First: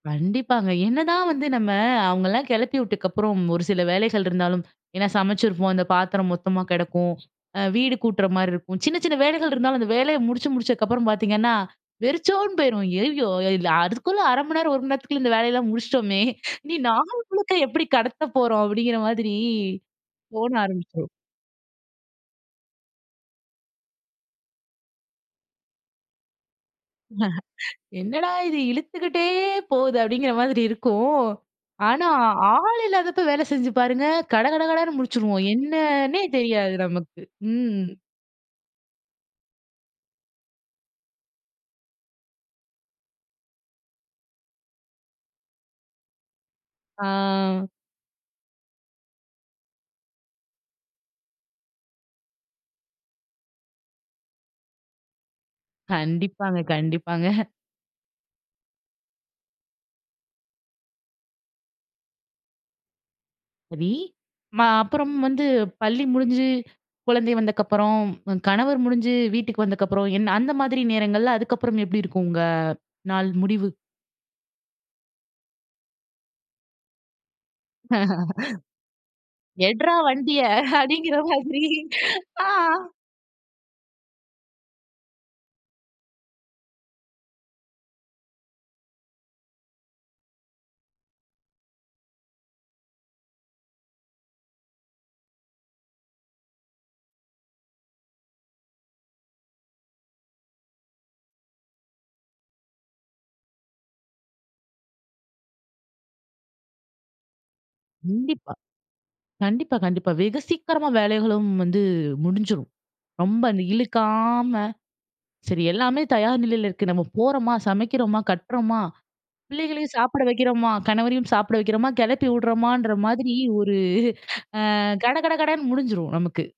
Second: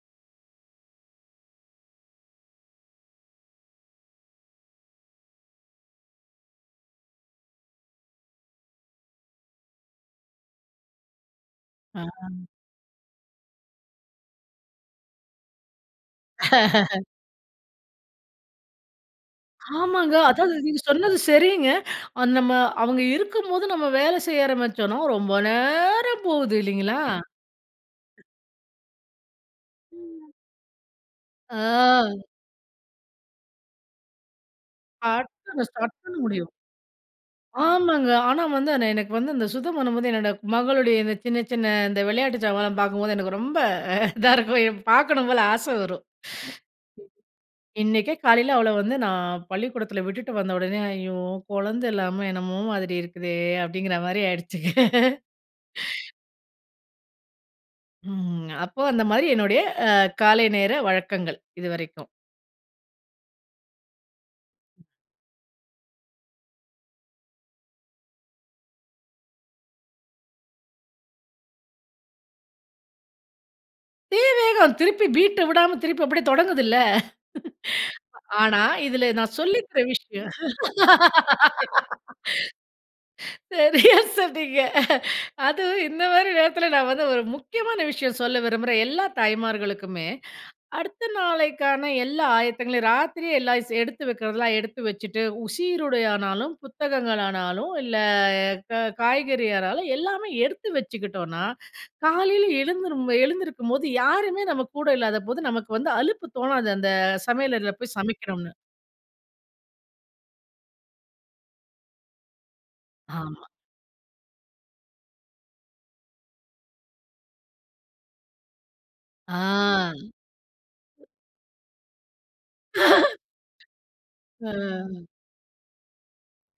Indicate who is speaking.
Speaker 1: கண்டிப்பாங்க. என்னதான் வந்து நம்ம அவங்களலாம் கெளப்பி விட்டக்கப்புறம், ஒரு சில வேலைகள் இருந்தாலும், ஏன்னா, சமைச்சிருப்போம். அந்த பாத்திரம் மொத்தமா கெடக்கும். அ வீடு கூட்டுற மாரி இருக்கும். சின்ன, சின்ன வேலைகள் இருந்தாலும், அந்த வேலைய முடிச்சு, முடிச்சக்கப்புறம் பார்த்தீங்கன்னா,
Speaker 2: ஆஹ.
Speaker 1: வெறிச்சோன்னு போயிரும். "ஐய்யயோ! இதுல அதுக்குள்ள 1/2 மணி நேரம், 1 மணி நேரத்துக்குள்ள இந்த வேலையெல்லாம் முடிச்சிட்டோமே. இனி நாள் முழுக்க எப்பிடி கடத்தப் போறோம்?" அப்பிடிங்கிற மாதிரி
Speaker 2: ஆமாங்க.
Speaker 1: தோண
Speaker 2: அதாவது நீங்க
Speaker 1: ஆரம்பிச்சுரும்.
Speaker 2: சொன்னது சரிங்க. அது நம்ம அவங்க இருக்கும்போது நம்ம வேலை செய்ய ஆரம்பிச்சோம்னா, ரொம்ப நேரம் போகுது. இல்லீங்களா.
Speaker 1: "என்னடா இது! இழுத்துக்கிட்டே போகுது"
Speaker 2: ம்.
Speaker 1: அப்பிடீங்கிற மாதிரி இருக்கும். ஆனா,
Speaker 2: ஆ.
Speaker 1: ஆ ஆள் இல்லாதப்ப வேலை செஞ்சு பாருங்க. கடகடகடன்னு முடிச்சுருவோம்.
Speaker 2: அடுத்து நம்ம ஸ்டார்ட் பண்ண
Speaker 1: என்னன்னே
Speaker 2: முடியும்.
Speaker 1: தெரியாது, நமக்கு. ம்.
Speaker 2: ஆமாங்க. ஆனா வந்து ஆனா எனக்கு வந்து, இந்த சுத்தம் பண்ணும்போது, என்னோட மகளுடைய இந்த சின்ன, சின்ன இந்த வெளையாட்டு சாமான்லாம் பார்க்கும்போது, எனக்கு ரொம்ப இதா இருக்கும். எ பார்க்கணும் போல ஆசை வரும்.
Speaker 1: ஆ.
Speaker 2: இன்னைக்கே, காலையில அவள வந்து நான் பள்ளிக்கூடத்தில விட்டுட்டு வந்த உடனே, "ஐயோ! கொழந்தை இல்லாம என்னமோ மாதிரி இருக்குதே." அப்படிங்கிற மாரி ஆயிடுச்சுங்க.
Speaker 1: கண்டிப்பாங்க. கண்டிப்பாங்க.
Speaker 2: ம். அப்போ அந்த மாரி என்னுடைய காலை நேர வழக்கங்கள், இதுவரைக்கும்.
Speaker 1: சரி. ம அப்புறம் வந்து பள்ளி முடிஞ்சு, குழந்தை வந்தக்கப்புறம், கணவர் முடிஞ்சு வீட்டுக்கு வந்தக்கப்புறம், என்ன அந்த மாதிரி நேரங்கள்ல அதுக்கப்புறம் எப்பிடி இருக்கும், உங்க நாள் முடிவு?
Speaker 2: தீ வேகம். திருப்பி பீட்ட விடாம, திருப்பி அப்படியே தொடங்குதுல்ல. ஆனா, இதில நான் சொல்லி தர்ற
Speaker 1: "எட்றா
Speaker 2: விஷயம்.
Speaker 1: வண்டிய" அப்பிடீங்கிற மாதிரி. ஆ.
Speaker 2: சரியா சொன்னீங்க. அதுவும் இந்த மாரி நேரத்தில, நான் வந்து ஒரு முக்கியமான விஷயம் சொல்ல விரும்புறேன், எல்லா தாய்மார்களுக்குமே. அடுத்த நாளைக்கான எல்லா ஆயத்தங்களையும், ராத்திரியே எல்லாம் ஸ் எடுத்து வைக்கிறதுலாம், எடுத்து வச்சுட்டு, உ சீருடையானாலும், புத்தகங்களானாலும், இல்ல, க காய்கறியானாலும் எல்லாமே எடுத்து வச்சுக்கிட்டோம்னா, காலையில் எழுந்திரும் எழுந்திருக்கும்போது யாருமே நம்ம கூட இல்லாதபோது, நமக்கு வந்து அலுப்பு தோணாது, அந்த சமையலறைல போய் சமைக்கிறோம்னு.
Speaker 1: கண்டிப்பா. கண்டிப்பா கண்டிப்பா. வெகு சீக்கிரமா வேலைகளும் வந்து முடிஞ்சுரும். ரொம்ப
Speaker 2: ஆமா.
Speaker 1: அந்த இழுக்காம, சரி, எல்லாமே தயார் நிலையில இருக்கு. நம்ம போறோமா, சமைக்கிறோமா, கட்டுறோமா,
Speaker 2: ஆ
Speaker 1: பிள்ளைகளையும் சாப்பிட வைக்கிறோமா, கணவரையும் சாப்பிட வைக்கிறோமா, கெளப்பி விடுறோமான்ற மாதிரி ஒரு ஆ
Speaker 2: ஆ.
Speaker 1: கட கட கடன்னு முடிஞ்சிரும், நமக்கு.